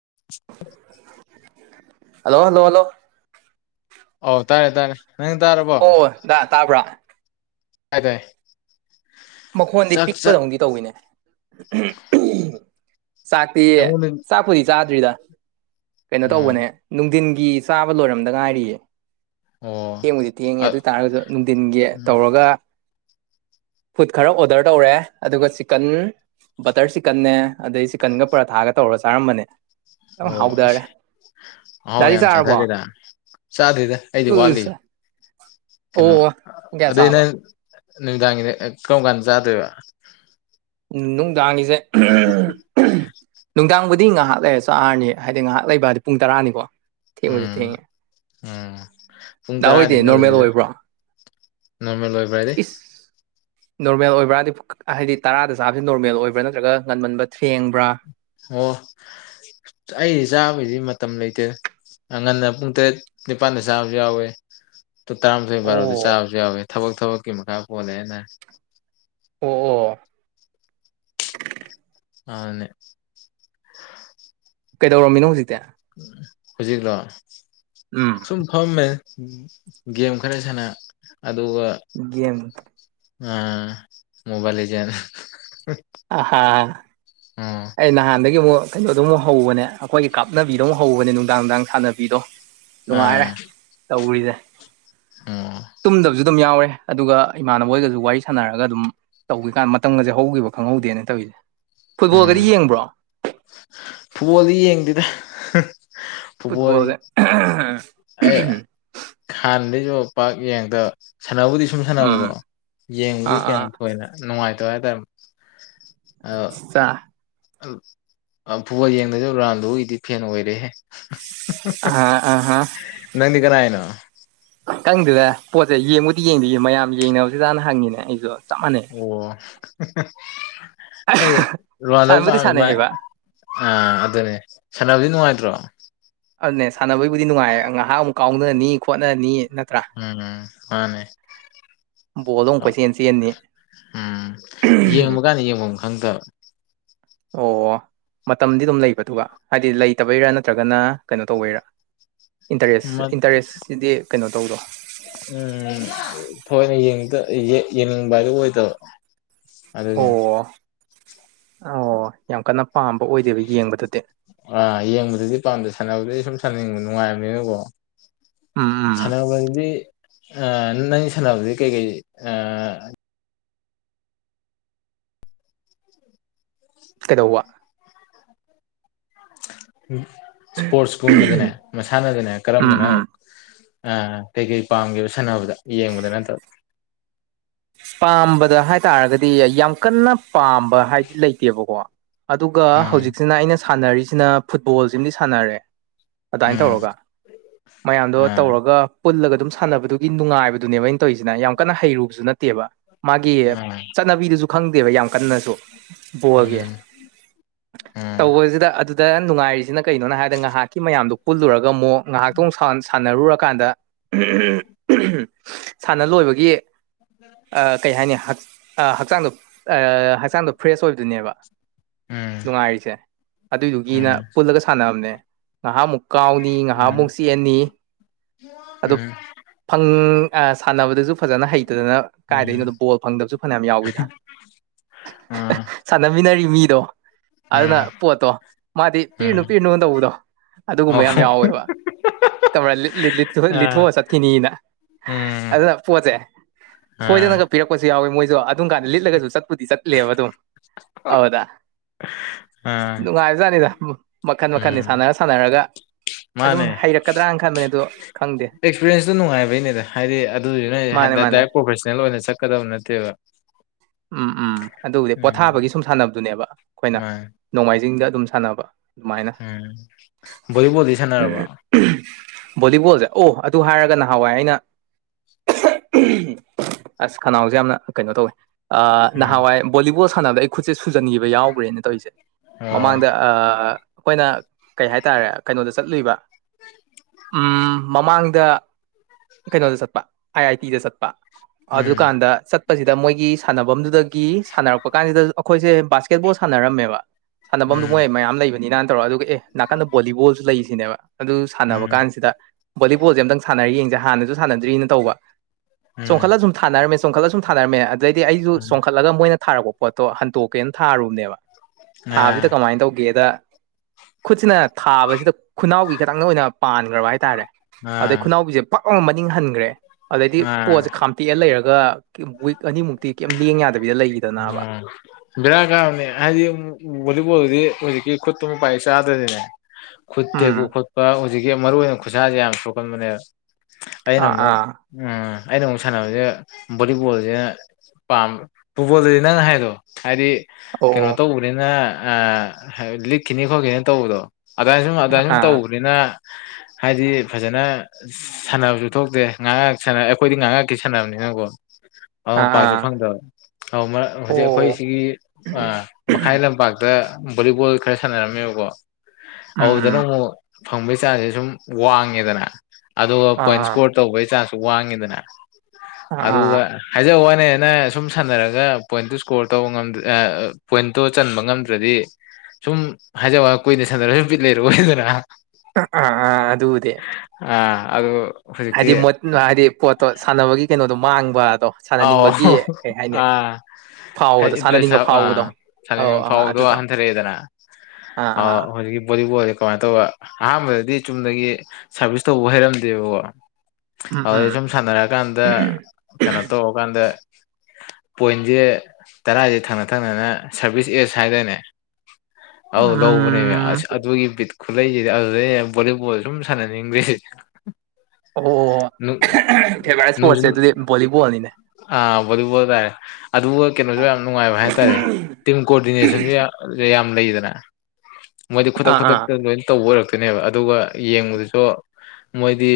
ꯍ hello hello hello ꯑꯣꯧ ꯇꯥꯔꯦ ꯇꯥꯔꯦ ꯅꯪ ꯇꯥꯔꯕꯣ ꯑꯣꯗ ꯇꯥꯕ꯭ꯔꯥ ꯑꯗꯦ ꯃꯈꯣꯟꯗꯤ ꯄꯤꯛꯄꯗꯧꯗꯤ ꯇꯧꯏꯤꯅꯦ ꯆꯥꯛꯇꯤ ꯑꯩꯉꯣꯟꯗ ꯆꯥꯛꯄꯨꯗꯤ ꯆꯥꯗ꯭ꯔꯤꯗ ꯀꯩꯅꯣ ꯎꯝ ꯇꯧꯕꯅꯦ ꯅꯨꯡꯊꯤꯟ ꯒꯤꯤ ꯆꯥꯕ ꯂꯣꯏꯔꯝꯗ ꯉꯥꯏꯔꯤꯌꯦ ꯑꯣ ꯊꯦꯡꯕꯨꯗꯤ ꯊꯦꯡꯉꯦ ꯑ ꯑꯗꯨ ꯑꯣꯏ ꯇꯥꯔꯒꯁꯨ ꯅꯨꯡꯊꯤꯟꯒꯤ ꯎꯝ ꯇꯧꯔꯒ ꯐꯨꯗ ꯈꯔ ꯑꯣꯗꯔ ꯇꯧꯔꯦ ꯑꯗꯨꯒ ꯆꯤꯀꯟ ꯕꯇꯔ ꯆꯤꯛꯀꯟꯅꯦ ꯑꯗꯩ ꯆꯤꯛꯀꯟꯒ ꯄꯔꯥꯊꯥꯒ ꯇꯧꯔꯒ ꯆꯥꯔꯝꯕꯅꯦ ꯑ ꯍꯥꯎꯗꯔꯦ ꯑꯥꯎ ꯌꯥꯝ ꯆꯥꯊꯔꯦꯗ ꯆꯥꯗ꯭ꯔꯤꯗ ꯑꯩꯗꯤ ꯋꯥꯠꯂꯤ ꯎꯁ ꯑꯣ ꯀꯩꯅꯣ ꯄꯨꯡ ꯀꯌꯥ ꯑꯗꯩꯅ ꯆꯥꯕ ꯅꯨꯃꯤꯗꯥꯡꯒꯤꯅꯦ ꯀꯔꯝ ꯀꯥꯟꯗ ꯆꯥꯗꯣꯏꯕ ꯎ ꯅꯨꯡꯗꯥꯡꯉꯁꯦ ꯅꯨꯡꯗꯥꯡꯕꯨꯗꯤ ꯑꯗꯨꯗꯤ ꯉꯥꯏꯍꯥꯛ ꯂꯩꯔꯦ ꯆꯥꯔꯅꯤ ꯍꯥꯏꯗꯤ ꯉꯥꯏꯍꯥꯛ ꯂꯩꯕ ꯍꯥꯏꯗꯤ ꯄꯨꯡ ꯇꯔꯥꯅꯤꯀꯣ ꯊꯦꯡꯕꯗꯤ ꯊꯦꯡꯉꯦ ꯎ ꯄꯨꯡ ꯗꯥ ꯇꯔꯥꯅꯤ ꯍꯣꯏꯗꯤ ꯅꯣꯔꯃꯦꯜ ꯉꯜꯜꯂꯤꯗ ꯑꯣꯏꯕ꯭ꯔꯣ ꯅꯣꯔꯃꯦꯜ ꯑꯣꯏꯕ꯭ꯔ ꯍꯥꯏꯗꯤ ꯏꯁ ꯅꯣꯔꯃꯦꯜ ꯑꯣꯏꯕ꯭ꯔꯥꯗꯤ ꯍꯥꯏꯗꯤ ꯇꯔꯥꯗ ꯆꯥꯕꯁꯤ ꯅꯣꯔꯃꯦꯜ ꯑꯣꯏꯕ꯭ꯔꯥ ꯅꯠꯇ꯭ꯔꯒ ꯉꯟꯃꯟꯕ ꯊꯦꯡꯕ꯭ꯔꯥ ꯑꯣ ꯑꯩꯗꯤ ꯆꯥꯕꯩꯗꯤ ꯃꯇꯝ ꯂꯩꯇꯦ ꯑꯉꯟꯅ ꯄꯨꯡ ꯇꯔꯦꯠ ꯅꯤꯄꯥꯜꯗ ꯁꯥꯕꯁꯨ ꯌꯥꯎꯋꯦ ꯇ ꯇꯔꯥꯃꯥꯊꯣꯏ ꯕꯥꯔꯣꯗꯤ ꯑꯣ ꯆꯥꯕꯁꯨ ꯌꯥꯎꯋꯦ ꯊꯕꯛ ꯊꯕꯛꯀꯤ ꯃꯈꯥ ꯄꯣꯜꯂꯦꯅ ꯑꯣ ꯑꯣ ꯑꯅꯦ ꯀꯩꯗꯧꯔꯝꯃꯤꯅꯣ ꯍꯧꯖꯤꯛꯇꯤ ꯍꯧꯖꯤꯒꯂꯣ ꯎꯝ ꯁꯨꯝ ꯐꯝꯃꯦ ꯎ ꯒꯦꯝ ꯈꯔ ꯁꯥꯟꯅ ꯑꯗꯨꯒ ꯒꯦꯝ ꯑ ꯃꯣꯕꯥꯥꯏꯜꯖ ꯑꯍꯥ ꯑꯩ ꯅꯍꯥꯟꯗꯒꯤ ꯑꯃꯨꯛ ꯀꯩꯅꯣꯗꯧꯨꯛ ꯍꯧꯕꯅꯦ ꯑꯩꯈꯣꯏꯒꯤ ꯀꯥꯞꯅꯕꯤꯗꯣ ꯑꯃꯨꯛ ꯍꯧꯕꯅꯦ ꯅꯨꯡꯗꯥꯡ ꯅꯨꯡꯗꯥꯡ ꯁꯥꯟꯅꯕꯤꯗꯣ ꯅꯨꯡꯉꯥꯏꯔꯦ ꯑꯥ ꯇꯧꯔꯤꯗ ꯑꯣ ꯇꯨꯝꯗꯕꯁꯨ ꯑꯗꯨꯝ ꯌꯥꯎꯋꯦ ꯑꯗꯨꯒ ꯏꯃꯥꯟꯅꯕꯣꯏꯒꯁꯨ ꯋꯥꯔꯤ ꯁꯥꯟꯅꯔꯒ ꯑꯗꯨꯝ ꯇꯧꯈꯤꯀꯥꯟ ꯃꯇꯝꯒꯁꯦ ꯍꯧꯈꯤꯕ ꯈꯪꯍꯧꯗꯦꯅ ꯇꯧꯔꯤꯁꯦ ꯐꯨꯠꯕꯣꯒꯦ ꯎꯝ ꯐꯨꯠꯕꯣꯜꯗꯤ ꯌꯦꯡꯗꯦꯗ ꯐꯨꯠꯕꯣꯜꯁꯦ ꯄꯨꯄꯗꯤ ꯑ ꯈꯥꯟ ꯏꯣ ꯄꯥꯛ ꯌꯦꯡꯗ ꯁꯥꯟꯅꯕꯕꯨꯗꯤ ꯁꯨꯝ ꯎꯝ ꯁꯥꯟꯅꯕꯀꯣ ꯌꯦꯡꯕꯨꯗꯤ ꯑꯥ ꯑꯥ ꯀꯌꯥ ꯊꯣꯏꯅ ꯅꯨꯡꯉꯥꯏꯇ ꯇꯋ ꯇꯔ ꯑꯆꯥ ꯐꯨꯠꯕꯣꯜ ꯌꯦꯡꯗꯁꯨ ꯔꯥꯟꯗꯨꯒꯤꯗꯤ ꯐꯦꯟ ꯑꯣꯏꯔꯦꯍꯦ ꯑꯥ ꯑꯥ ꯍꯥ ꯅꯪꯅꯤ ꯀꯅꯥ ꯍꯥꯏꯅ ꯀꯪꯗꯨꯗ ꯄꯣꯠꯁꯦ ꯌꯦꯡꯉꯕꯨꯗꯤ ꯌꯦꯡꯗꯣꯏ ꯃꯌꯥꯝ ꯌꯦꯡꯅꯕꯁꯨ ꯆꯥꯅ ꯍꯪꯉꯤꯅꯦ ꯑꯩꯁꯨ ꯆꯞ ꯃꯥꯟꯅꯩ ꯑꯣ ꯑꯩ ꯂꯨꯍꯜꯗꯧꯕ ꯁꯥꯟꯕꯨꯗꯤ ꯄꯥꯝꯃꯤ ꯃꯥꯏ ꯁꯥꯟꯅꯩꯌꯦꯕ ꯑꯥ ꯑꯗꯨꯅꯦ ꯁꯅꯥꯕꯗꯤ ꯅꯨꯡꯉꯥꯏꯇ꯭ꯔꯣ ꯑꯗꯨꯅꯦ ꯁꯥꯟꯅꯕꯒꯤꯕꯨꯗꯤ ꯅꯨꯡꯉꯥꯏꯌꯦ ꯉꯥꯏꯍꯥꯛ ꯑꯃꯨꯛ ꯀꯥꯎꯅꯔꯅꯤ ꯈꯣꯠꯅꯔꯅꯤ ꯎꯝ ꯍꯅꯦ ꯕꯣꯜꯗꯣ ꯑꯃꯨꯛ ꯀꯣꯏꯆꯦꯟ ꯆꯦꯟꯅꯤ ꯎꯝ ꯌꯦꯡꯉꯨ ꯀꯅꯤ ꯌꯦꯡꯉꯨ ꯍꯪꯒꯥ ꯑꯣ ꯃꯇꯝꯗꯤ ꯑꯗꯨꯝ ꯂꯩꯕꯗꯨ ꯍꯥꯏꯗꯤ ꯂꯩꯇꯕꯩꯔꯥ ꯅꯠꯇ꯭ꯔꯒꯅ ꯀꯩꯅꯣ ꯇꯧꯕꯩꯔꯥ ꯏꯟꯇꯔꯦꯁ ꯃ ꯏꯟꯇꯔꯦꯁꯁꯤꯗꯤ ꯀꯩꯅꯣ ꯇꯧꯗꯣ ꯎꯝ ꯊꯣꯛꯣꯏꯅ ꯌꯦ ꯌꯦꯡꯅꯤꯡꯕ ꯍꯥꯏꯗ ꯑꯣꯏꯗꯕ ꯑꯗꯨꯒꯤꯅꯤ ꯑꯣ ꯑꯣ ꯌꯥꯝ ꯀꯟꯅ ꯄꯥꯝꯕ ꯑꯣꯏꯗꯦꯕ ꯌꯦꯡꯕꯗꯗꯤ ꯑꯥ ꯌꯦꯡꯕꯗꯗꯤ ꯄꯥꯝꯗ ꯁꯥꯟꯅꯕꯗꯩ ꯁꯨꯝ ꯁꯥꯟꯅꯤꯡꯕ ꯅꯨꯡꯉꯥꯏꯕꯅꯤꯅꯀꯣ ꯎꯝ ꯎꯝ ꯁꯥꯟꯅꯕꯒꯤꯗꯤ ꯑ ꯅꯪ ꯁꯥꯟꯅꯕꯗꯤ ꯀꯩꯀꯩ ꯑ ꯀꯩꯗꯧꯕ ꯎ ꯏꯁꯄꯣꯔꯠꯁꯀꯨꯝꯕꯗꯅꯦ ꯃꯁꯥꯟꯅꯗꯅꯦ ꯎꯝ ꯀꯔꯝꯕꯅ ꯎꯝ ꯑ ꯀꯩꯀꯩ ꯄꯥꯝꯒꯦꯕ ꯁꯥꯟꯅꯕꯗ ꯌꯦꯡꯕꯗ ꯅꯠꯇꯕ ꯄꯥꯝꯕꯗ ꯍꯥꯏꯇꯥꯔꯒꯗꯤ ꯌꯥꯝ ꯀꯟꯅ ꯄꯥꯝꯕ ꯍꯥꯏꯗꯤ ꯂꯩꯇꯦꯕꯀꯣ ꯑꯗꯨꯒ ꯎꯝ ꯍꯧꯖꯤꯛꯁꯤꯅ ꯑꯩꯅ ꯁꯥꯟꯅꯔꯤꯁꯤꯅ ꯐꯨꯠꯕꯣꯜꯁꯤꯃꯗꯤ ꯁꯥꯟꯅꯔꯦ ꯑꯗꯨꯃꯥꯏꯅ ꯎꯝ ꯇꯧꯔꯒ ꯃꯌꯥꯝꯗꯣ ꯑꯥ ꯇꯧꯔꯒ ꯄꯨꯜꯂꯒ ꯑꯗꯨꯝ ꯁꯥꯟꯅꯕꯗꯨꯒꯤ ꯅꯨꯡꯉꯥꯏꯕꯗꯨꯅꯦꯕ ꯑꯩꯅ ꯇꯧꯔꯤꯁꯤꯅ ꯌꯥꯝ ꯀꯟꯅ ꯍꯩꯔꯨꯕꯁꯨ ꯅꯠꯇꯦ ꯅꯠꯇꯦꯕ ꯃꯥꯒꯤ ꯑꯥ ꯆꯠꯅꯕꯤꯗꯨꯁꯨ ꯈꯪꯗꯦꯕ ꯌꯥꯝ ꯀꯟꯅꯁꯨ ꯕꯣꯜꯒꯤ ꯎꯝ ꯎꯝ ꯇꯧꯕꯁꯤꯗ ꯑꯗꯨ ꯗ ꯅꯨꯡꯉꯥꯏꯔꯤꯁꯤꯅ ꯀꯩꯅꯣ ꯍꯥꯏꯔꯗ ꯉꯥꯏꯍꯥꯛꯀꯤ ꯃꯌꯥꯝꯗꯣ ꯄꯨꯜꯂꯨꯔꯒ ꯑꯃꯨꯛ ꯉꯥꯏꯍꯥꯛꯇꯣ ꯁꯥꯟꯅꯔꯨꯔ ꯀꯥꯟꯗ ꯁꯥꯟꯅ ꯂꯣꯏꯕꯒꯤ ꯀꯩ ꯍꯥꯏꯅꯤ ꯍꯛꯆꯥꯡꯗꯣ ꯍꯛꯆꯥꯡꯗꯣ ꯐ꯭ꯔꯦꯁ ꯑꯣꯏꯗꯨꯣꯏꯅꯦꯕ ꯎꯝ ꯅꯨꯡꯉꯥꯏꯔꯤꯁꯦ ꯑꯗꯨꯏꯗꯨꯒꯤꯅ ꯎꯝ ꯄꯨꯜꯂꯒ ꯁꯥꯟꯅꯕꯅꯦ ꯉꯥꯏꯍꯥꯛꯃꯨꯛ ꯀꯥꯎꯅꯤ ꯎꯝ ꯉꯥꯏꯍꯥꯃꯨꯛ ꯆꯦꯑꯅꯤ ꯑꯗꯨ ꯎꯝ ꯐꯪ ꯑ ꯁꯥꯟꯅꯕꯗꯁꯨ ꯐꯖꯅ ꯍꯩꯇꯗꯅ ꯎꯝ ꯀꯥꯏꯗꯅꯣꯗꯣ ꯕꯣꯜ ꯐꯪꯗꯕꯁꯨ ꯐꯅꯌꯥꯝ ꯌꯥꯎꯋꯤꯗ ꯑ ꯁꯥꯟꯅꯃꯤꯟꯅꯔꯤ ꯃꯤꯗꯣ ꯎꯝ ꯑꯗꯨꯅ ꯄꯣꯠꯇꯣ ꯃꯥꯗꯤ ꯎꯝ ꯄꯤꯔꯤꯨꯅꯨ ꯄꯤꯔꯨꯅꯨ ꯇꯧꯕꯗꯣ ꯑꯗꯨꯒꯨꯝꯕ ꯌꯥꯝ ꯑꯥ ꯌꯥꯎꯋꯦꯕ ꯀꯥ ꯂꯤꯠꯊꯣꯛꯑ ꯆꯠꯈꯤꯅꯤꯅ ꯎꯝ ꯑꯗꯨ ꯄꯣ ꯆꯩꯦ ꯁꯣꯏꯗꯅꯒ ꯑꯥ ꯄꯤꯔꯛꯄꯁꯨ ꯌꯥꯎꯋꯤ ꯃꯣꯏꯁꯨ ꯑꯗꯨꯝ ꯀꯥꯟꯗ ꯂꯤꯠꯂꯒꯁꯨ ꯆꯠꯄꯨꯗꯤ ꯆꯠꯂꯦꯕ ꯑꯗꯨꯝ ꯍꯥꯎꯗ ꯑꯥ ꯅꯨꯡꯉꯥꯏꯖꯥꯠꯅꯤꯗ ꯃꯈꯟ ꯃꯈꯟꯅꯤ ꯎꯝ ꯁꯥꯟꯅꯔ ꯁꯥꯟꯅꯔꯒ ꯑꯗꯨꯝ ꯍꯩꯔꯛꯀꯗ꯭ꯔꯅ ꯈꯟꯕꯅꯦ ꯑꯗꯣ ꯈꯪꯗꯦ ꯑꯦꯛꯁꯄꯤꯔꯌꯦꯦꯟꯁꯇꯣ ꯅꯨꯡꯉꯥꯏꯕꯩꯅꯦꯗ ꯍꯥꯏꯗꯤ ꯑꯗꯨꯗꯨ ꯃꯥꯅꯦ ꯃꯥꯅꯦ ꯅꯗꯥꯏ ꯄ꯭ꯔꯣꯐꯦ ꯑꯣꯏꯅ ꯆꯠꯀꯗꯕ ꯅꯠꯇꯦꯕ ꯎꯝ ꯎꯝ ꯑꯗꯨꯕꯨꯗꯤ ꯎꯝ ꯄꯣꯊꯥꯕꯒꯤ ꯁꯨꯝ ꯁꯥꯟꯅꯕꯗꯨꯅꯦꯕ ꯑꯩꯈꯣꯏꯅ ꯃꯥꯅꯦ ꯅꯣꯡꯃꯥꯏꯖꯤꯡꯗ ꯑꯗꯨꯝ ꯁꯥꯟꯅꯕ ꯑꯗꯨꯃꯥꯏꯅ ꯎꯝ ꯚꯣꯂꯤꯕꯣꯜꯗꯤ ꯁꯥꯟꯅꯔꯕ ꯚꯣꯂꯤꯕꯣꯜꯁꯦ ꯑꯣ ꯑꯗꯨ ꯍꯥꯏꯔꯒ ꯅꯍꯥꯟꯋꯥꯏ ꯑꯩꯅ ꯑꯁ ꯀꯅꯥꯎꯁꯦ ꯌꯥꯝꯅ ꯀꯩꯅꯣ ꯇꯧꯋꯦ ꯎꯝ ꯅꯍꯥꯟꯋꯥꯏ ꯕꯣꯂꯤꯕꯣꯜ ꯁꯥꯟꯅꯕꯗ ꯑꯩ ꯁꯦ ꯁꯨꯖꯟꯈꯤꯕ ꯌꯥꯎꯈ꯭ꯔꯦꯅ ꯇꯧꯔꯤꯁꯦ ꯑꯣ ꯃꯃꯥꯡꯗ ꯑꯩꯈꯣꯏꯅ ꯀꯩ ꯍꯥꯏꯇꯥꯔꯦ ꯀꯩꯅꯣꯗ ꯆꯠꯂꯨꯏꯕ ꯎ ꯃꯃꯥꯡꯗ ꯀꯩꯅꯣꯗ ꯆꯠꯄ ꯑꯥꯏ ꯑꯥꯏ ꯇꯤꯗ ꯆꯠꯄ ꯑꯗꯨꯗꯨ ꯎꯝ ꯀꯥꯟꯗ ꯆꯠ ꯆꯠꯄꯁꯤꯗ ꯃꯣꯏꯒꯤ ꯁꯥꯟꯅꯐꯝꯗꯨꯗꯒꯤ ꯁꯥꯟꯅꯔꯛꯄ ꯀꯥꯟꯁꯤꯗ ꯑꯩꯈꯣꯏꯁꯦ ꯕꯥꯁꯀꯦꯠ ꯕꯣꯜ ꯁꯥꯟꯅꯔꯝꯃꯦꯕ ꯁꯥꯟꯅꯐꯝꯗꯨꯣ ꯎꯝ ꯃꯣꯏ ꯃꯌꯥꯝ ꯂꯩꯕꯅꯤꯅꯅ ꯇꯧꯔꯒ ꯑꯗꯨꯒ ꯑꯦ ꯅꯥꯀꯟꯗ ꯕꯣꯂꯤꯕꯣꯜꯁꯨ ꯂꯩꯔꯤꯁꯤꯅꯦꯕ ꯑꯗꯨ ꯁꯥꯟꯅꯕ ꯎꯝ ꯀꯥꯟꯁꯤꯗ ꯕꯣꯂꯤꯕꯣꯜꯁꯦ ꯑꯝꯇꯪ ꯁꯥꯟꯅꯔꯤ ꯌꯦꯡꯁꯦ ꯍꯥꯟꯅꯁꯨ ꯁꯥꯟꯅꯗ꯭ꯔꯤꯅ ꯇꯧꯕ ꯎꯝ ꯆꯣꯡꯈꯠꯂ ꯁꯨꯝ ꯊꯥꯅꯝꯃꯦ ꯆꯣꯡꯈꯠꯂ ꯁꯨꯝꯝ ꯊꯥꯔꯝꯃꯦ ꯑꯗꯩꯗꯤ ꯑꯩꯁꯨ ꯎꯝ ꯆꯣꯡꯈꯠꯂꯒ ꯃꯣꯏꯅ ꯊꯥꯔꯛꯄ ꯄꯣꯠꯇꯣ ꯍꯟꯇꯣꯛꯀꯦꯅ ꯊꯥꯔꯨꯕꯅꯦꯕ ꯊꯥꯕꯁꯤꯗ ꯑ ꯀꯃꯥꯏꯅ ꯇꯧꯒꯦꯗ ꯈꯨꯠꯁꯤꯅ ꯊꯥꯕꯁꯤꯗ ꯈꯨꯅꯥꯎꯒꯤ ꯈꯈꯤꯇꯪꯗ ꯑꯣꯏꯅ ꯄꯥꯟꯈ꯭ꯔꯕ ꯍꯥꯏꯇꯥꯔꯦ ꯑꯗꯩ ꯑ ꯈꯨꯅꯥꯎꯕꯤꯁꯦ ꯄꯛ ꯃꯅꯤꯡ ꯍꯟꯈ꯭ꯔꯦ ꯑꯗꯩꯗꯤ ꯄꯣꯠꯁꯦ ꯈꯥꯝꯇꯦꯛꯑ ꯂꯩꯔꯒ ꯋꯤꯛ ꯑꯅꯤꯃꯨꯛꯇꯤ ꯀꯩꯝ ꯂꯦꯡ ꯌꯥꯗꯕꯤꯗ ꯂꯩꯈꯤꯗꯅꯕ ꯕꯔ ꯀꯥꯎ ꯑꯗꯤ ꯚꯣꯂꯤꯕꯣꯜꯗꯤ ꯍꯧꯖꯤꯛꯀꯤ ꯈꯨꯠꯇꯨ ꯃꯄꯥꯏ ꯆꯥꯗ꯭ꯔꯅꯤꯅꯦ ꯈꯨꯠ ꯎꯝ ꯇꯦꯛꯄ ꯈꯣꯠꯄ ꯍꯧꯖꯤꯛꯀꯤ ꯃꯔꯨ ꯑꯣꯏꯅ ꯈꯨꯠꯁꯥꯁꯦ ꯌꯥꯝ ꯁꯣꯛꯀꯟꯕꯅꯦꯕ ꯑꯩꯅ ꯑꯥ ꯑꯃꯨꯛ ꯑꯥ ꯎ ꯑꯩꯅ ꯑꯃꯨꯛ ꯁꯥꯟꯅꯕꯁꯦ ꯚꯣꯂꯤꯕꯣꯜꯁꯤꯅ ꯄꯥꯝꯕꯃꯦ ꯐꯨꯠꯕꯣꯜꯗꯗꯤ ꯅꯪ ꯍꯥꯏꯗꯣ ꯍꯥꯏꯗꯤ ꯑꯣ ꯀꯩꯅꯣ ꯑꯣ ꯇꯧꯕꯅꯤꯅ ꯂꯤꯛꯈꯤꯅꯤ ꯈꯣꯠꯈꯤꯅꯤꯅ ꯇꯧꯕꯗꯣ ꯑꯗꯨꯃꯥꯏꯅ ꯁꯨꯝ ꯑꯗꯨꯃꯥꯏꯅ ꯁꯨꯝ ꯑꯥ ꯇꯧꯕꯅꯤꯅ ꯍꯥꯏꯗꯤ ꯐꯖꯅ ꯁꯥꯟꯅꯕꯁꯨ ꯊꯣꯛꯇꯦ ꯉꯥꯏꯍꯥꯛꯍꯥꯛ ꯁ ꯑꯩꯈꯣꯏꯗꯤ ꯉꯥꯏꯍꯥꯛꯀꯤ ꯁꯥꯟꯅꯕꯅꯤꯅꯪꯀꯣ ꯑꯥ ꯑꯥꯎ ꯑꯥ ꯄꯥꯛꯁꯨ ꯑꯥ ꯐꯪꯗꯕ ꯑ ꯍꯧꯖꯤꯛ ꯑꯩꯈꯣꯏ ꯑꯣ ꯁꯤꯒꯤ ꯃꯈꯥꯏ ꯂꯝꯄꯥꯛꯇ ꯚꯣꯂꯤꯕꯣꯜ ꯈꯔ ꯁꯥꯟꯅꯔꯝꯃꯦꯕꯀꯣ ꯑꯗꯨꯗꯅ ꯎꯝ ꯑꯃꯨꯛ ꯐꯪꯕꯩ ꯆꯥꯟꯁꯦ ꯁꯨꯝ ꯋꯥꯡꯉꯦꯗꯅ ꯑꯗꯨꯒ ꯑꯥ ꯄꯣꯏꯟ ꯑꯥ ꯏꯁꯀꯣꯔ ꯇꯧꯕꯒꯤ ꯆ ꯨ ꯋꯥꯉꯗꯅ ꯑꯥ ꯑꯥ ꯋꯥ ꯍꯪꯅꯅ ꯁꯨꯝ ꯁꯥꯟꯅꯔꯒ ꯄꯣꯏꯟꯠꯇꯨ ꯏꯁꯀꯣꯔ ꯇꯧꯕ ꯉ ꯄꯣꯏꯟꯠꯇꯣ ꯆꯟꯕ ꯉꯝꯗ꯭ꯔꯗꯤ ꯁꯨꯝ ꯍꯥꯏꯖꯕ ꯀꯨꯏꯅ ꯁꯟꯗꯔꯒ ꯁꯨꯝ ꯄꯤꯠ ꯂꯩꯔꯑꯣ ꯑꯣꯏꯗꯅ ꯑ ꯑꯥ ꯑꯗꯗ ꯑꯗ ꯍꯥꯏꯗꯤ ꯃꯣꯠ ꯍꯥꯏꯗꯤ ꯄꯣꯠꯇꯣ ꯁꯥꯟꯅꯕꯒꯤ ꯀꯩꯅꯣꯗꯣ ꯃꯥꯡꯕ ꯑ ꯑ ꯐꯥꯎꯕꯗꯣ ꯏ꯭ꯔꯦꯁ ꯁꯥꯟꯅꯅꯤꯡꯕ ꯑ ꯐꯥꯎꯕꯗꯣ ꯑꯧ ꯑꯥ ꯐꯥꯎꯗꯣ ꯑꯗꯨꯗꯣ ꯍꯟꯊꯔꯛꯑꯦꯗꯅ ꯑꯥ ꯑ ꯑꯥ ꯍꯧꯖꯤꯕꯨ ꯀꯃꯥꯏꯅ ꯇꯧꯕ ꯑꯍꯥꯟꯕꯗꯗꯤ ꯆꯨꯝꯗꯒꯤ ꯁꯥꯔꯚꯤꯁ ꯇꯧꯕ ꯍꯩꯔꯝꯗꯦꯕꯀꯣ ꯎꯝ ꯎꯝ ꯑꯗꯨꯗꯩ ꯁꯨꯝ ꯁꯥꯟꯅꯔꯛꯑꯀꯥꯟꯗ ꯀꯩꯅꯣ ꯇꯧꯔꯀꯥꯟꯗ ꯄꯣꯏꯟꯁꯦ ꯇꯔꯥꯏꯁꯦ ꯊꯪꯅ ꯊꯪꯅꯅ ꯁꯔꯚꯤꯁ ꯑꯦꯖ ꯍꯥꯏꯗꯅꯦ ꯑꯧ ꯂꯧꯕꯅꯦꯕ ꯎꯝ ꯑꯁ ꯑꯗꯨꯒꯤ ꯈꯨꯠꯂꯩꯁꯤꯗꯤ ꯑꯗꯨꯗꯩ ꯚꯣꯂꯤꯕꯣꯜ ꯁꯨꯝ ꯁꯥꯟꯅꯅꯤꯡꯗ꯭ꯦ ꯑꯣ ꯐꯦꯕꯔꯥꯏꯠ ꯅꯨꯡꯁꯨ ꯏꯁꯄꯣꯣꯔꯠꯁꯦ ꯑꯗꯨꯗꯤ ꯣꯂꯤꯕꯣꯜꯅꯤꯅꯦ ꯑꯥ ꯚꯣꯂꯤꯕꯣꯜ ꯇꯥꯏ ꯑꯗꯨ ꯀꯩꯅꯣꯁꯨ ꯑꯥ ꯌꯥꯝ ꯅꯨꯡꯉꯥꯏꯕ ꯍꯥꯏꯇꯥꯔꯦ ꯇꯤꯝ ꯀꯣꯑꯣꯗꯤꯅꯦꯁꯟꯁꯨ ꯌꯥꯝ ꯂꯩꯗꯅ ꯃꯣꯏꯗꯤ ꯈꯨꯗꯛ ꯑꯥ ꯑꯥ ꯈꯨꯗꯛꯇ ꯂꯣꯏꯅ ꯇꯧꯕ ꯑꯣꯏꯔꯛꯇ ꯑꯗꯨꯅꯦꯕ ꯑꯗꯨꯒ ꯌꯦꯡꯕꯗꯨꯁꯨ ꯃꯣꯏꯗꯤ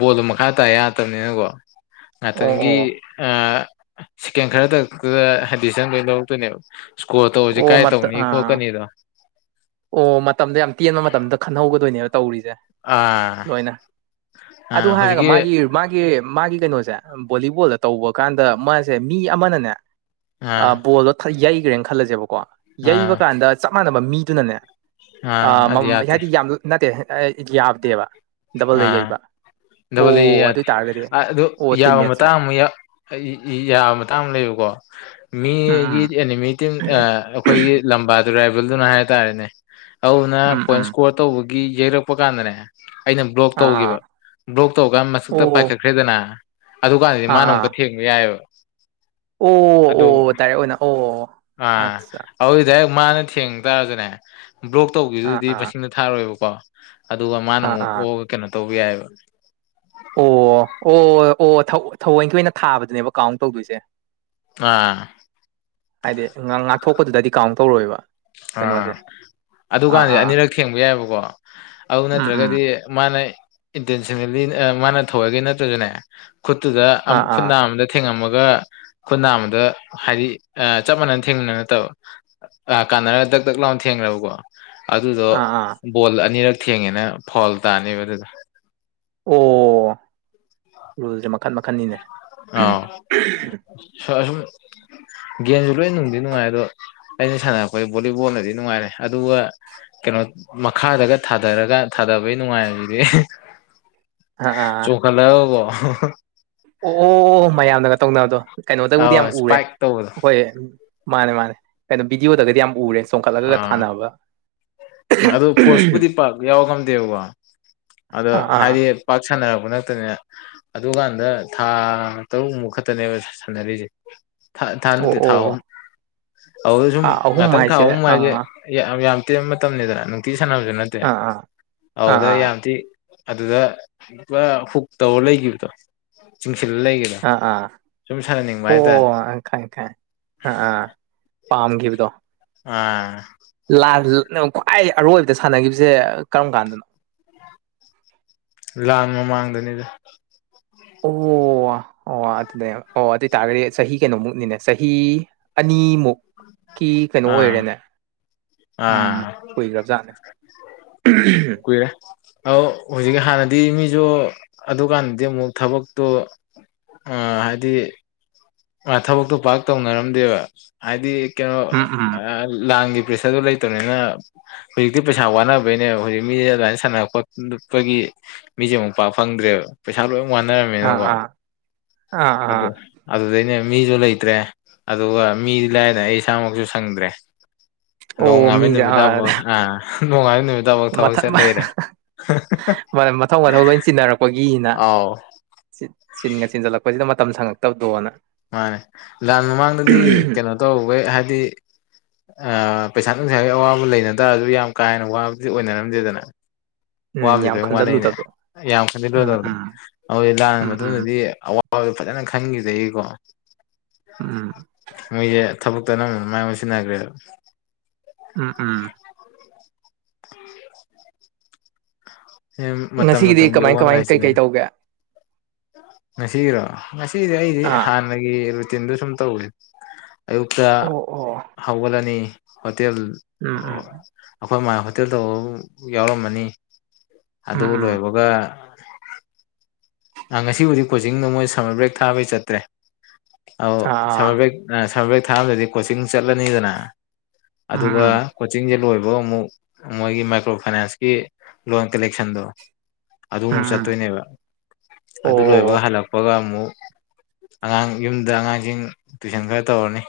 ꯕꯣꯜꯗꯣ ꯃꯈꯥ ꯇꯥ ꯌꯥꯛꯇꯕꯅꯤꯅꯀꯣ ꯑꯣ ꯉꯥꯛꯇꯪꯒꯤ ꯑꯣ ꯆꯀꯦꯟ ꯈꯔꯗꯛꯇꯨꯗ ꯍꯥꯏꯟꯗꯤꯁꯟ ꯂꯣꯏ ꯂꯧꯔꯛꯇꯣꯏꯅꯦꯕ ꯏꯁꯀꯣꯔ ꯇꯧꯕꯁꯦ ꯑꯣ ꯀꯥꯏ ꯃ ꯇꯧꯅꯤ ꯑ ꯈꯣꯠꯀꯅꯤꯗꯣ ꯑꯣ ꯃꯦ ꯑ ꯇꯤ ꯃꯇꯝꯗ ꯈꯟꯍꯧꯒꯗꯣꯏꯅꯦꯕ ꯇꯧꯔꯤꯁꯦ ꯑꯥ ꯂꯣꯏꯅ ꯑꯗꯨ ꯑꯥ ꯍꯥꯏꯔꯒ ꯍꯧꯖꯤꯛꯀꯤ ꯃꯥꯒꯤ ꯃꯥꯒꯤ ꯃꯥꯒꯤ ꯀꯩꯅꯣꯁꯦ ꯚꯣꯂꯤꯕꯣꯜꯗ ꯇꯧꯕ ꯀꯥꯟꯗ ꯃꯥꯁꯦ ꯃꯤ ꯑꯃꯅꯅꯦ ꯑꯥ ꯕꯣꯜꯗꯣ ꯌꯩꯈ꯭ꯔꯦꯅ ꯈꯜꯂꯁꯦꯕꯀꯣ ꯑꯥ ꯌꯩꯕ ꯀꯥꯟꯗ ꯆꯞ ꯃꯥꯟꯅꯕ ꯃꯤꯗꯨꯅꯅꯦ ꯑꯥ ꯃ ꯑꯗꯤꯌꯥ ꯍꯥꯏꯕꯗꯤ ꯌꯥꯝ ꯅꯠꯇꯦ ꯌꯥꯗꯦꯕ ꯗꯕꯜꯗ ꯑꯥ ꯌꯩꯕ ꯗꯕꯜ ꯑꯦ ꯑꯣ ꯑꯗꯨꯏ ꯌꯥꯗꯦ ꯇꯥꯔꯒꯗꯤ ꯑꯗꯨ ꯑꯣ ꯌꯥꯕ ꯇꯤꯝꯃꯦꯠꯁꯦ ꯃꯇꯥꯡ ꯑꯃ ꯌꯥꯕ ꯃꯇꯥꯡ ꯑꯃ ꯂꯩꯌ ꯀꯣ ꯎꯝ ꯃꯤꯒꯤ ꯎꯝ ꯑꯦꯅꯤꯃꯤ ꯇꯤꯝ ꯑꯩꯈꯣꯏꯒꯤ ꯂꯝꯕꯥ ꯗꯔꯥꯏꯕꯦꯜꯗꯨꯅ ꯍꯥꯏ ꯇꯔꯦꯅꯦ ꯑꯗꯨꯅ ꯎꯝ ꯄꯣꯏꯟ ꯎꯝ ꯏꯁꯀꯣꯔ ꯇꯧꯕꯒꯤ ꯌꯩꯔꯛꯄ ꯀꯥꯟꯗꯅꯦ ꯑꯩꯅ ꯕ꯭ꯂꯣꯛ ꯑꯥ ꯑꯥ ꯇꯧꯈꯤꯕ ꯕ꯭ꯂꯣꯛ ꯇꯧꯀꯥꯟꯗ ꯃꯁꯛꯇ ꯑꯣ ꯄꯥꯏꯈꯠꯈ꯭ꯔꯦꯗꯅ ꯑꯗꯨꯀꯥꯟꯗꯗꯤ ꯑꯥ ꯃꯥꯅ ꯑꯥ ꯑꯃꯨꯛꯀ ꯊꯦꯡꯕ ꯌꯥꯏꯑꯕ ꯑꯣ ꯑꯗ ꯑꯣ ꯗꯥꯏꯔꯦꯛ ꯑꯣꯏꯅ ꯑꯣ ꯑꯠꯆꯥ ꯑꯗ ꯃꯥꯅ ꯊꯦꯡ ꯇꯥꯔꯁꯤꯅꯦ ꯕ꯭ꯂꯣꯛ ꯑꯥ ꯇꯧꯕꯈꯤꯕꯗꯨꯗꯤ ꯑꯥ ꯃꯁꯤꯡꯅ ꯊꯥꯔꯣꯏꯕꯀꯣ ꯑꯗꯨꯒ ꯃꯥꯅ ꯑꯥ ꯑꯃꯨꯛ ꯑꯥ ꯑꯣꯑꯒ ꯀꯩꯅꯣ ꯇꯧꯕ ꯌꯥꯏꯑꯕ ꯑꯣ ꯑꯣ ꯑꯣ ꯊꯑꯣꯏꯡꯒꯤ ꯑꯣꯏꯅ ꯊꯥꯕꯗꯨꯅꯦꯕ ꯀꯥꯎꯟ ꯇꯧꯗꯣꯏꯁꯦ ꯑꯥ ꯍꯥꯏꯗꯤ ꯉꯥꯛꯊꯣꯛꯄꯗꯨꯗꯗꯤ ꯀꯥꯎꯟ ꯇꯧꯔꯣꯏꯕ ꯑꯥ ꯀꯩꯅꯣꯁꯦ ꯑꯥ ꯑꯗꯨꯀꯥꯟꯗꯤ ꯑꯥ ꯑꯅꯤꯔꯛ ꯊꯦꯡꯕ ꯌꯥꯏꯑꯕꯀꯣ ꯎꯝ ꯑꯗꯨꯅꯠꯇ꯭ꯔꯒꯗꯤ ꯎꯝ ꯃꯥꯅ ꯏꯟꯇꯦꯟꯁꯅꯦꯜꯂꯤ ꯃꯥꯅ ꯊꯧꯑꯒꯦ ꯅꯠꯇ꯭ꯔꯁꯨꯅꯦ ꯈꯨꯠꯇꯨꯗ ꯑꯥ ꯑꯥ ꯈꯨꯟꯗꯥ ꯑꯃꯗ ꯊꯦꯡꯉꯝꯃꯒ ꯑꯗꯨꯒ ꯈꯨꯠ ꯑꯃꯗ ꯍꯥꯏꯗꯤ ꯆꯞ ꯃꯥꯟꯅꯅ ꯊꯦꯡꯅꯅ ꯅꯠꯇꯕ ꯀꯥꯟꯅꯔꯒ ꯗꯛ ꯇꯛ ꯂꯥꯎꯅ ꯊꯦꯡꯕꯀꯣ ꯑꯗꯨꯗꯣ ꯑꯥ ꯑꯥ ꯕꯣꯜ ꯑꯅꯤꯔꯛ ꯊꯦꯡꯉꯦꯅ ꯐꯣꯜ ꯇꯥꯅꯤꯕ ꯑꯗꯨꯗ ꯑꯣ ꯔꯨꯜꯁꯦ ꯃꯈꯟ ꯃꯈꯟꯅꯤꯅꯦ ꯑꯥꯎ ꯑꯁꯨꯝ ꯒꯦꯝꯁꯨ ꯂꯣꯏ ꯅꯨꯡꯗꯤ ꯅꯨꯡꯉꯥꯏ ꯑꯗꯣ ꯑꯩꯅ ꯁꯥꯟꯅꯔꯛꯄꯩ ꯚꯣꯂꯤꯕꯣꯜꯅꯗꯤ ꯅꯨꯡꯉꯥꯏꯔꯦ ꯑꯗꯨꯒ ꯀꯩꯅꯣ ꯃꯈꯥꯗꯒ ꯊꯥꯗꯔꯒ ꯊꯥꯗꯕꯩ ꯅꯨꯡꯉꯥꯏꯗꯤ ꯑꯥ ꯑꯥ ꯆꯣꯡꯈꯠꯂꯒꯀꯣ ꯑꯣ ꯑꯣ ꯃꯌꯥꯝꯅꯒ ꯇꯧꯅꯕꯗꯣ ꯀꯩꯅꯣꯗꯕꯨꯗꯤ ꯑ ꯌꯥꯝ ꯎꯔꯦ ꯏꯁꯄꯥꯏꯛ ꯇꯧꯕꯗꯣ ꯑꯩꯈꯣꯏ ꯎ ꯃꯥꯅꯦ ꯃꯥꯅꯦ ꯀꯩꯅꯣ ꯕꯤꯗꯤ ꯑꯣꯗꯒꯗꯤ ꯌꯥꯝ ꯎꯔꯦꯁꯦ ꯆꯣꯡꯈꯠꯂꯒꯒ ꯑꯥ ꯊꯥꯅꯕ ꯀꯣ ꯑꯗꯣ ꯑꯥ ꯑꯥ ꯍꯥꯏꯗꯤ ꯄꯥꯛ ꯁꯅꯔꯕ ꯑꯗꯨ ꯀꯥꯟꯗ ꯊꯥ ꯇꯔꯨꯛ ꯃꯨꯛ ꯈꯛꯇꯅꯦꯕ ꯁꯥꯟꯅꯔꯤꯁꯦ ꯊꯥ ꯑꯣ ꯅꯠꯇꯦ ꯊꯥ ꯑꯍꯨꯝ ꯑꯣ ꯑꯗꯨꯗ ꯁꯨꯝ ꯊꯥ ꯑꯍꯨꯝ ꯉꯥꯛꯇꯪ ꯊꯥ ꯍꯥꯏꯁꯦ ꯑꯍꯨꯝ ꯃꯁꯦ ꯑꯥ ꯌꯥꯝ ꯌꯥꯝ ꯇꯦꯟꯕ ꯃꯇꯝꯅꯤꯗꯅ ꯅꯨꯡꯇꯤ ꯁꯥꯟꯅꯕꯁꯨ ꯅꯠꯇꯦ ꯑꯥ ꯑꯥ ꯑꯥ ꯑꯗꯨꯗ ꯑꯥ ꯌꯥꯝ ꯊꯤ ꯑꯗꯨꯗ ꯄꯨꯔ ꯍꯨꯛ ꯇꯧꯔ ꯂꯩꯈꯤꯕꯗꯣ ꯆꯤꯡꯁꯤꯜꯂ ꯂꯩꯈꯤꯕꯗꯣ ꯑꯥ ꯑꯥ ꯁꯨꯝ ꯁꯥꯟꯅꯅꯤꯡꯕ ꯑꯣ ꯍꯥꯏꯇꯥꯔꯦ ꯑ ꯈ ꯑꯥ ꯑꯥ ꯄꯥꯝꯈꯤꯕꯗꯣ ꯑꯥ ꯈ꯭ꯋꯥꯏ ꯑꯔꯣꯏꯕꯗ ꯁꯥꯟꯅꯈꯤꯕꯁꯦ ꯀꯔꯝ ꯀꯥꯟꯗꯅꯣ ꯂꯥꯟ ꯃꯃꯥꯡꯗꯅꯤꯗ ꯑꯣ ꯑꯣ ꯑꯣ ꯑꯗꯨꯅꯦ ꯑꯣ ꯑꯗꯨ ꯑꯣꯏꯇꯥꯥꯔꯗꯤ ꯆꯍꯤ ꯀꯩꯅꯣꯃꯨꯛꯅꯤꯅꯦ ꯆꯍꯤ ꯑꯅꯤꯃꯨꯛ ꯀꯤ ꯀꯩꯅꯣ ꯑꯥ ꯑꯣꯏꯔꯦꯅꯦ ꯎꯝ ꯑꯥ ꯀꯨꯏꯒ꯭ꯔꯕꯖꯥꯠꯅꯦ ꯀꯨꯏꯔꯦ ꯑ ꯍꯧꯖꯤꯛ ꯍꯥꯟꯅꯗꯤ ꯃꯤꯁꯨ ꯑꯗꯨꯀꯥꯟꯗꯗꯤ ꯑꯃꯨꯛ ꯊꯕꯛꯇꯣ ꯍꯥꯏꯗꯤ ꯑ ꯊꯕꯛꯇꯣ ꯄꯥꯛ ꯇꯧꯅꯔꯝꯗꯦꯕ ꯍꯥꯏꯗꯤ ꯀꯩꯅꯣ ꯎꯝ ꯎꯝ ꯂꯥꯟꯒꯤ ꯄ꯭ꯔꯦꯁꯔꯗꯨ ꯂꯩꯇꯕꯅꯤꯅ ꯍꯧꯖꯤꯛꯇꯤ ꯄꯩꯁꯥ ꯋꯥꯅꯕꯩꯅꯦ ꯍꯧꯖꯤꯛ ꯃꯤꯁꯦ ꯑꯗꯨꯃꯥꯏꯅ ꯁꯥꯟꯅꯔꯛꯄꯣꯄꯒꯤ ꯃꯤꯁꯦ ꯑꯃꯨꯛ ꯄ ꯐꯪꯗ꯭ꯔꯦꯕ ꯄꯩꯁꯥ ꯂꯣꯏꯅ ꯑꯥ ꯋꯥꯅꯔꯝꯃꯤꯅꯀꯣ ꯑꯥ ꯑꯥ ꯑꯥ ꯑꯗꯨ ꯑꯅꯦ ꯃꯤꯁꯨ ꯂꯩꯇ꯭ꯔꯦ ꯑꯗꯨꯒ ꯃꯤꯗꯤ ꯂꯥꯏꯗꯅ ꯑꯩ ꯏꯁꯥꯃꯛꯁꯨ ꯁꯪꯗ꯭ꯔꯦ ꯅꯣꯡ ꯑꯣ ꯉꯥꯟꯕ ꯃꯤꯁꯦ ꯑꯥ ꯅꯨꯃꯤꯠꯇꯐꯥꯎ ꯑꯥ ꯅꯣꯡꯉꯥꯥꯟꯕ ꯅꯨꯃꯤꯠꯇꯐꯥꯎ ꯊꯕꯛ ꯃꯊꯪ ꯆꯠ ꯂꯩꯔꯦ ꯃꯊꯧ ꯃꯊꯧ ꯂꯣꯏ ꯆꯤꯟꯅꯔꯛꯄꯒꯤꯅ ꯑꯥꯎ ꯆꯤꯟꯒ ꯆꯤꯟꯖꯜꯂꯛꯄꯁꯤꯗ ꯃꯇꯝ ꯁꯪꯉꯛꯇꯕꯗꯣꯅ ꯃꯥꯅꯦ ꯂꯥꯟ ꯃꯃꯥꯡꯗꯗꯤ ꯀꯩꯅꯣ ꯇꯧꯈꯩ ꯍꯥꯏꯗꯤ ꯄꯩꯁꯥ ꯅꯨꯡꯁꯥꯒꯤ ꯑꯋꯥꯕ ꯂꯩꯅ ꯇꯥꯔꯁꯨ ꯌꯥꯝ ꯀꯥ ꯍꯦꯟꯅ ꯋꯥꯕꯗꯤ ꯑꯣꯏꯅꯔꯝꯗꯦꯗꯅ ꯎꯝ ꯑꯕꯨꯗꯤ ꯌꯥꯝ ꯂꯣꯏ ꯋꯥꯅꯩꯅꯦ ꯈꯟꯖꯜꯂꯨꯗꯕꯗꯣ ꯌꯥꯝ ꯎꯝ ꯈꯟꯗꯤꯗ꯭ꯔꯗꯕꯗꯣ ꯎꯝ ꯑꯗꯨ ꯂꯥꯟ ꯎꯝ ꯎꯝ ꯃꯇꯨꯡꯗꯗꯤ ꯑꯋꯥꯕ ꯐꯖꯅ ꯈꯡꯒꯤꯕꯗꯩꯀꯣ ꯎꯝ ꯃꯣꯏꯁꯦ ꯊꯕꯛꯇ ꯅꯝꯕꯗ ꯃꯥꯢ ꯑꯣꯟꯁꯤꯟꯅꯒꯔꯤꯗꯣ ꯎꯝ ꯎꯝ ꯃꯇꯝ ꯉꯁꯤꯒꯤꯗꯤ ꯃꯇꯝꯒꯤ ꯀꯃꯥꯏ ꯑꯋꯟꯕ ꯀꯃꯥꯏ ꯍꯥꯏꯁꯤꯅꯦ ꯀꯩꯀꯩ ꯇꯧꯒꯦ ꯉꯁꯤꯒꯤꯔꯣ ꯉꯁꯤꯗꯤ ꯑꯩꯗꯤ ꯑꯥ ꯍꯥꯟꯅꯒꯤ ꯔꯨꯇꯤꯟꯗꯨ ꯁꯨꯝ ꯇꯧꯋꯤ ꯑꯌꯨꯛꯇ ꯑꯣ ꯑꯣ ꯍꯧꯒꯠꯂꯅꯤ ꯍꯣꯇꯦꯜ ꯎꯝ ꯎꯝ ꯑꯩꯈꯣꯏ ꯃꯥ ꯍꯣꯇꯦꯜ ꯇꯧꯕ ꯌꯥꯎꯔꯝꯃꯅꯤ ꯑꯗ ꯎꯝ ꯎꯝ ꯎꯂꯦꯕꯒ ꯑ ꯉꯁꯤꯕꯨꯗꯤꯛ ꯀꯣꯆꯤꯡꯗꯣ ꯃꯣꯏ ꯁꯝꯃꯔ ꯕ꯭ꯔꯦꯛ ꯊꯥꯕꯩ ꯆꯠꯇ꯭ꯔꯦ ꯑꯧ ꯑꯥ ꯁꯝꯃꯔ ꯕꯦꯛ ꯁꯝꯃꯔ ꯕ꯭ꯔꯦꯛ ꯊꯥꯔꯝꯗꯗꯤ ꯀꯣꯆꯤꯡ ꯆꯠꯂꯅꯤꯗꯅ ꯎꯝ ꯑꯗꯨꯒ ꯎꯝ ꯀꯣꯆꯤꯡꯁꯦ ꯂꯣꯏꯕ ꯕꯣ ꯑꯃꯨꯛ ꯃꯣꯏꯒꯤ ꯃꯥꯏꯀ꯭ꯔꯣ ꯐꯥꯏꯅꯥꯟꯁꯀꯤ ꯂꯣꯟ ꯀꯂꯦꯛꯁꯟꯗꯣ ꯑꯗꯨꯃꯨꯛ ꯎꯝ ꯎꯝ ꯆꯠꯇꯣꯏꯅꯦꯕ ꯑꯣ ꯑꯗꯨ ꯂꯣꯏꯕꯒ ꯍꯜꯂꯛꯄꯒ ꯑꯗꯨꯒ ꯑꯃꯨꯛ ꯑꯉꯥꯡ ꯌꯨꯝꯗ ꯑꯉꯥꯡꯁꯤꯡ ꯇꯨꯏꯁꯟ ꯈꯔ ꯇꯧꯔꯅꯤ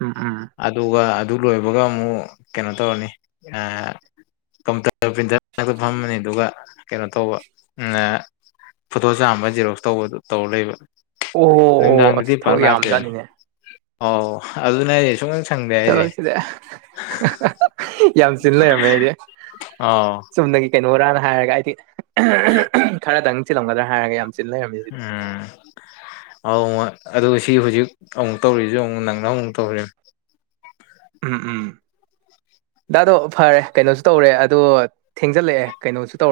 ꯎꯝ ꯎꯝ ꯑꯗꯨꯒ ꯑꯗꯨ ꯂꯣꯏꯕꯒ ꯑꯃꯨꯛ ꯀꯩꯅꯣ ꯇꯧꯔꯅꯤ ꯀꯝꯄꯨꯇꯔ ꯄ꯭ꯔꯤꯟꯇꯔ ꯉꯥꯛꯇ ꯐꯝꯃꯅꯤ ꯑꯗꯨꯒ ꯀꯩꯅꯣ ꯇꯧꯕ ꯐꯣꯇꯣ ꯆꯥꯝꯕ ꯖꯦꯔꯣꯛꯁ ꯇꯧꯕ ꯇꯧꯔ ꯂꯩꯕ ꯑꯣ ꯑꯣ ꯅꯨꯃꯤꯗꯥꯡꯗꯗꯤ ꯑꯁ ꯄꯔ ꯊꯕꯛ ꯂꯥꯛꯀꯦ ꯌꯥꯝꯖꯥꯠꯅꯤꯅꯦ ꯑꯣ ꯑꯗꯨꯅ ꯑꯩ ꯁꯨꯝ ꯆꯂꯣꯁꯤꯗꯦ ꯌꯥ ꯂꯩꯔꯝꯃꯦ ꯍꯥꯏꯗꯤ ꯑꯧ ꯁꯨꯝ ꯀꯩꯅꯣ ꯣꯔꯥꯅ ꯍꯥꯏꯔꯒ ꯑꯩꯗꯤ ꯈꯔꯗꯪ ꯆꯤꯜꯂꯝꯒꯗ꯭ꯔꯥ ꯍꯥꯏꯔꯒ ꯌꯥꯝ ꯆꯤꯜ ꯂꯩꯔꯝꯃꯤ ꯁꯤꯗꯤ ꯎꯝ ꯑ ꯑ ꯁꯤ ꯍꯧꯖꯤꯛ ꯑꯃꯨꯛ ꯇꯧꯔꯤꯁꯤ ꯑꯃꯨꯛ ꯅꯪꯅ ꯑꯃꯨꯛ ꯇꯧꯔꯤ ꯎꯝ ꯎꯝ ꯗꯥꯗꯣ ꯐꯔꯦ ꯀꯩꯅꯣꯁꯨ ꯇꯧꯔꯦ ꯑꯗꯣ ꯊꯦꯡꯖꯤꯜꯂꯛꯑꯦ ꯀꯩꯅꯣꯁꯨ ꯇꯧꯔꯦ